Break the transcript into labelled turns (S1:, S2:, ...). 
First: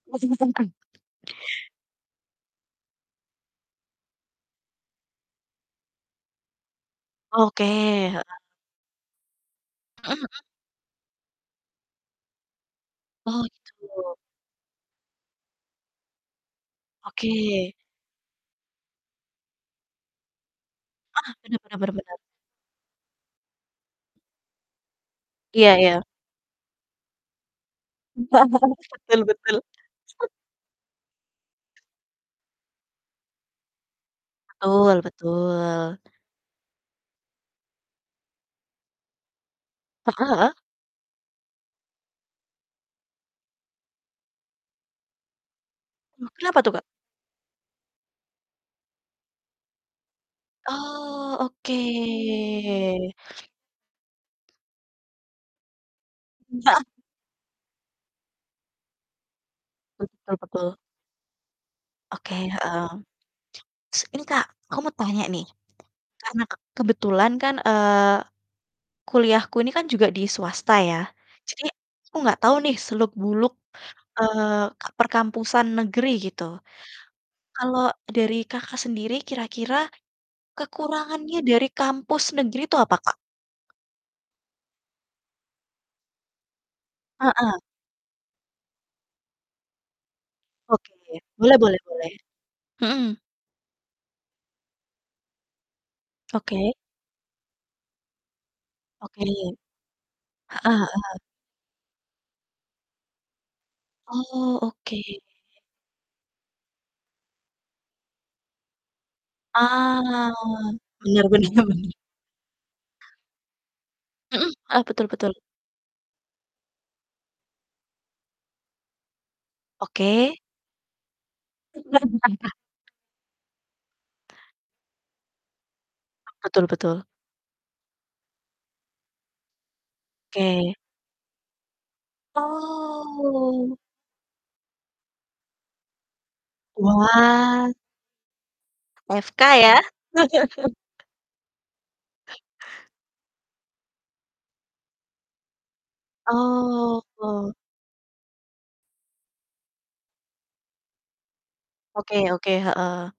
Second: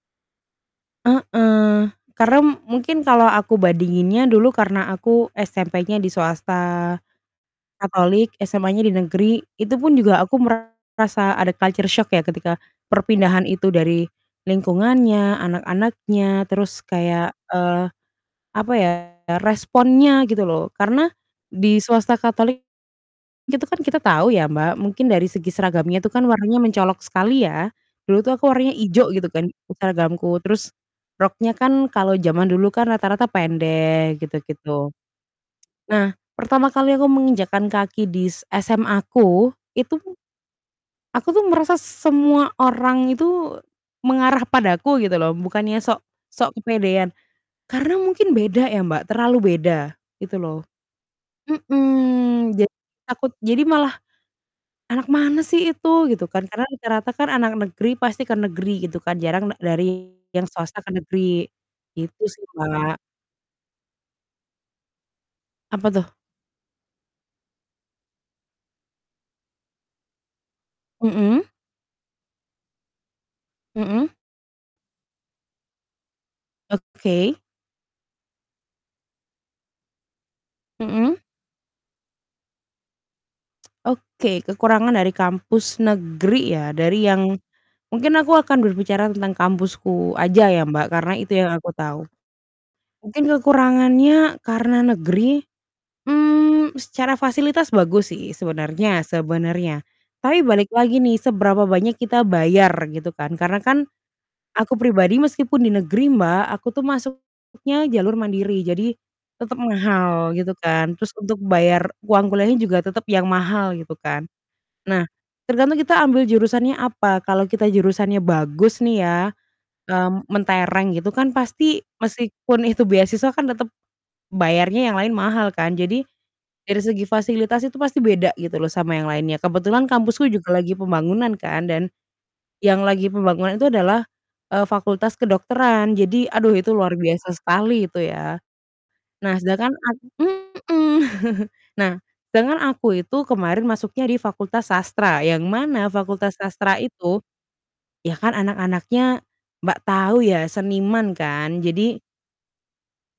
S1: Heeh. Karena mungkin kalau aku bandinginnya dulu karena aku SMP-nya di swasta
S2: Oke. Heeh.
S1: Katolik, SMA-nya di negeri, itu pun
S2: Mhm
S1: juga aku
S2: mhm.
S1: merasa ada culture shock ya, ketika
S2: Oh,
S1: perpindahan itu dari
S2: gitu.
S1: lingkungannya, anak-anaknya, terus
S2: Oke.
S1: kayak, eee, apa ya, responnya gitu loh. Karena
S2: Ah, benar benar
S1: di
S2: benar benar.
S1: swasta Katolik, itu kan kita tahu ya Mbak, mungkin dari segi
S2: Iya iya.
S1: seragamnya itu kan warnanya mencolok sekali ya. Dulu tuh aku warnanya ijo
S2: Betul
S1: gitu kan
S2: betul. Hmm.
S1: seragamku, terus roknya kan kalau jaman dulu kan rata-rata pendek gitu-gitu.
S2: Betul betul.
S1: Nah, pertama kali aku menginjakkan kaki di s SMA-ku, itu
S2: Heeh heeh.
S1: aku tuh merasa semua orang itu mengarah padaku gitu loh, bukannya sok
S2: Oh,
S1: sok
S2: kenapa tuh Kak?
S1: kepedean. Karena mungkin beda ya, Mbak, terlalu beda gitu loh.
S2: Oh,
S1: Mhm, jadi
S2: oke.
S1: takut jadi malah, "Anak mana sih itu?" gitu kan. Karena
S2: Heeh.
S1: rata-rata kan anak negeri pasti ke negeri gitu kan, jarang da dari
S2: Betul
S1: yang
S2: betul.
S1: swasta ke negeri gitu
S2: Oke.
S1: sih,
S2: Heeh.
S1: Mbak.
S2: S ini Kak, aku mau tanya nih.
S1: Apa tuh?
S2: Karena ke kebetulan kan, eee, kuliahku ini kan juga di swasta ya.
S1: Mhm.
S2: Jadi aku enggak tahu nih seluk buluk,
S1: Mhm.
S2: eee, ke perkampusan negeri gitu.
S1: Oke.
S2: Kalau dari Kakak sendiri kira-kira
S1: Mhm.
S2: kekurangannya dari kampus negeri itu apa, Kak?
S1: Oke, kekurangan dari kampus negeri ya, dari yang
S2: Heeh.
S1: mungkin aku akan berbicara tentang kampusku aja ya Mbak,
S2: Oke,
S1: karena itu yang
S2: boleh
S1: aku
S2: boleh
S1: tahu.
S2: boleh. Hmm.
S1: Mungkin kekurangannya karena negeri, mmm,
S2: Oke.
S1: secara fasilitas bagus sih sebenarnya
S2: Oke.
S1: sebenarnya. Tapi balik
S2: Heeh
S1: lagi nih
S2: heeh.
S1: seberapa banyak kita bayar gitu kan, karena kan
S2: Oh,
S1: aku
S2: oke, iya
S1: pribadi
S2: iya.
S1: meskipun di negeri Mbak, aku tuh masuknya jalur mandiri, jadi tetap mahal
S2: Ah,
S1: gitu kan. Terus
S2: benar
S1: untuk
S2: benar
S1: bayar
S2: bener.
S1: uang kuliahnya juga tetap yang mahal gitu kan.
S2: Mhm. Heeh, betul
S1: Nah,
S2: betul.
S1: tergantung kita ambil jurusannya apa, kalau kita jurusannya bagus nih ya, eee,
S2: Oke.
S1: mentereng gitu kan pasti meskipun itu beasiswa kan tetap bayarnya yang lain mahal kan. Jadi
S2: Ah, betul
S1: dari
S2: betul.
S1: segi fasilitas itu pasti beda gitu loh sama yang lainnya. Kebetulan kampusku juga lagi
S2: Oke.
S1: pembangunan kan dan yang lagi pembangunan itu
S2: Oh.
S1: adalah, eee, fakultas kedokteran. Jadi, aduh itu luar biasa
S2: Wah.
S1: sekali itu ya. Nah,
S2: FK
S1: sedangkan
S2: ya?
S1: aku mhm. Nah, sedangkan aku itu kemarin masuknya di fakultas sastra, yang mana fakultas sastra itu,
S2: Oh.
S1: ya kan anak-anaknya Mbak, tahu ya seniman kan, jadi
S2: Oke oke. Heeh.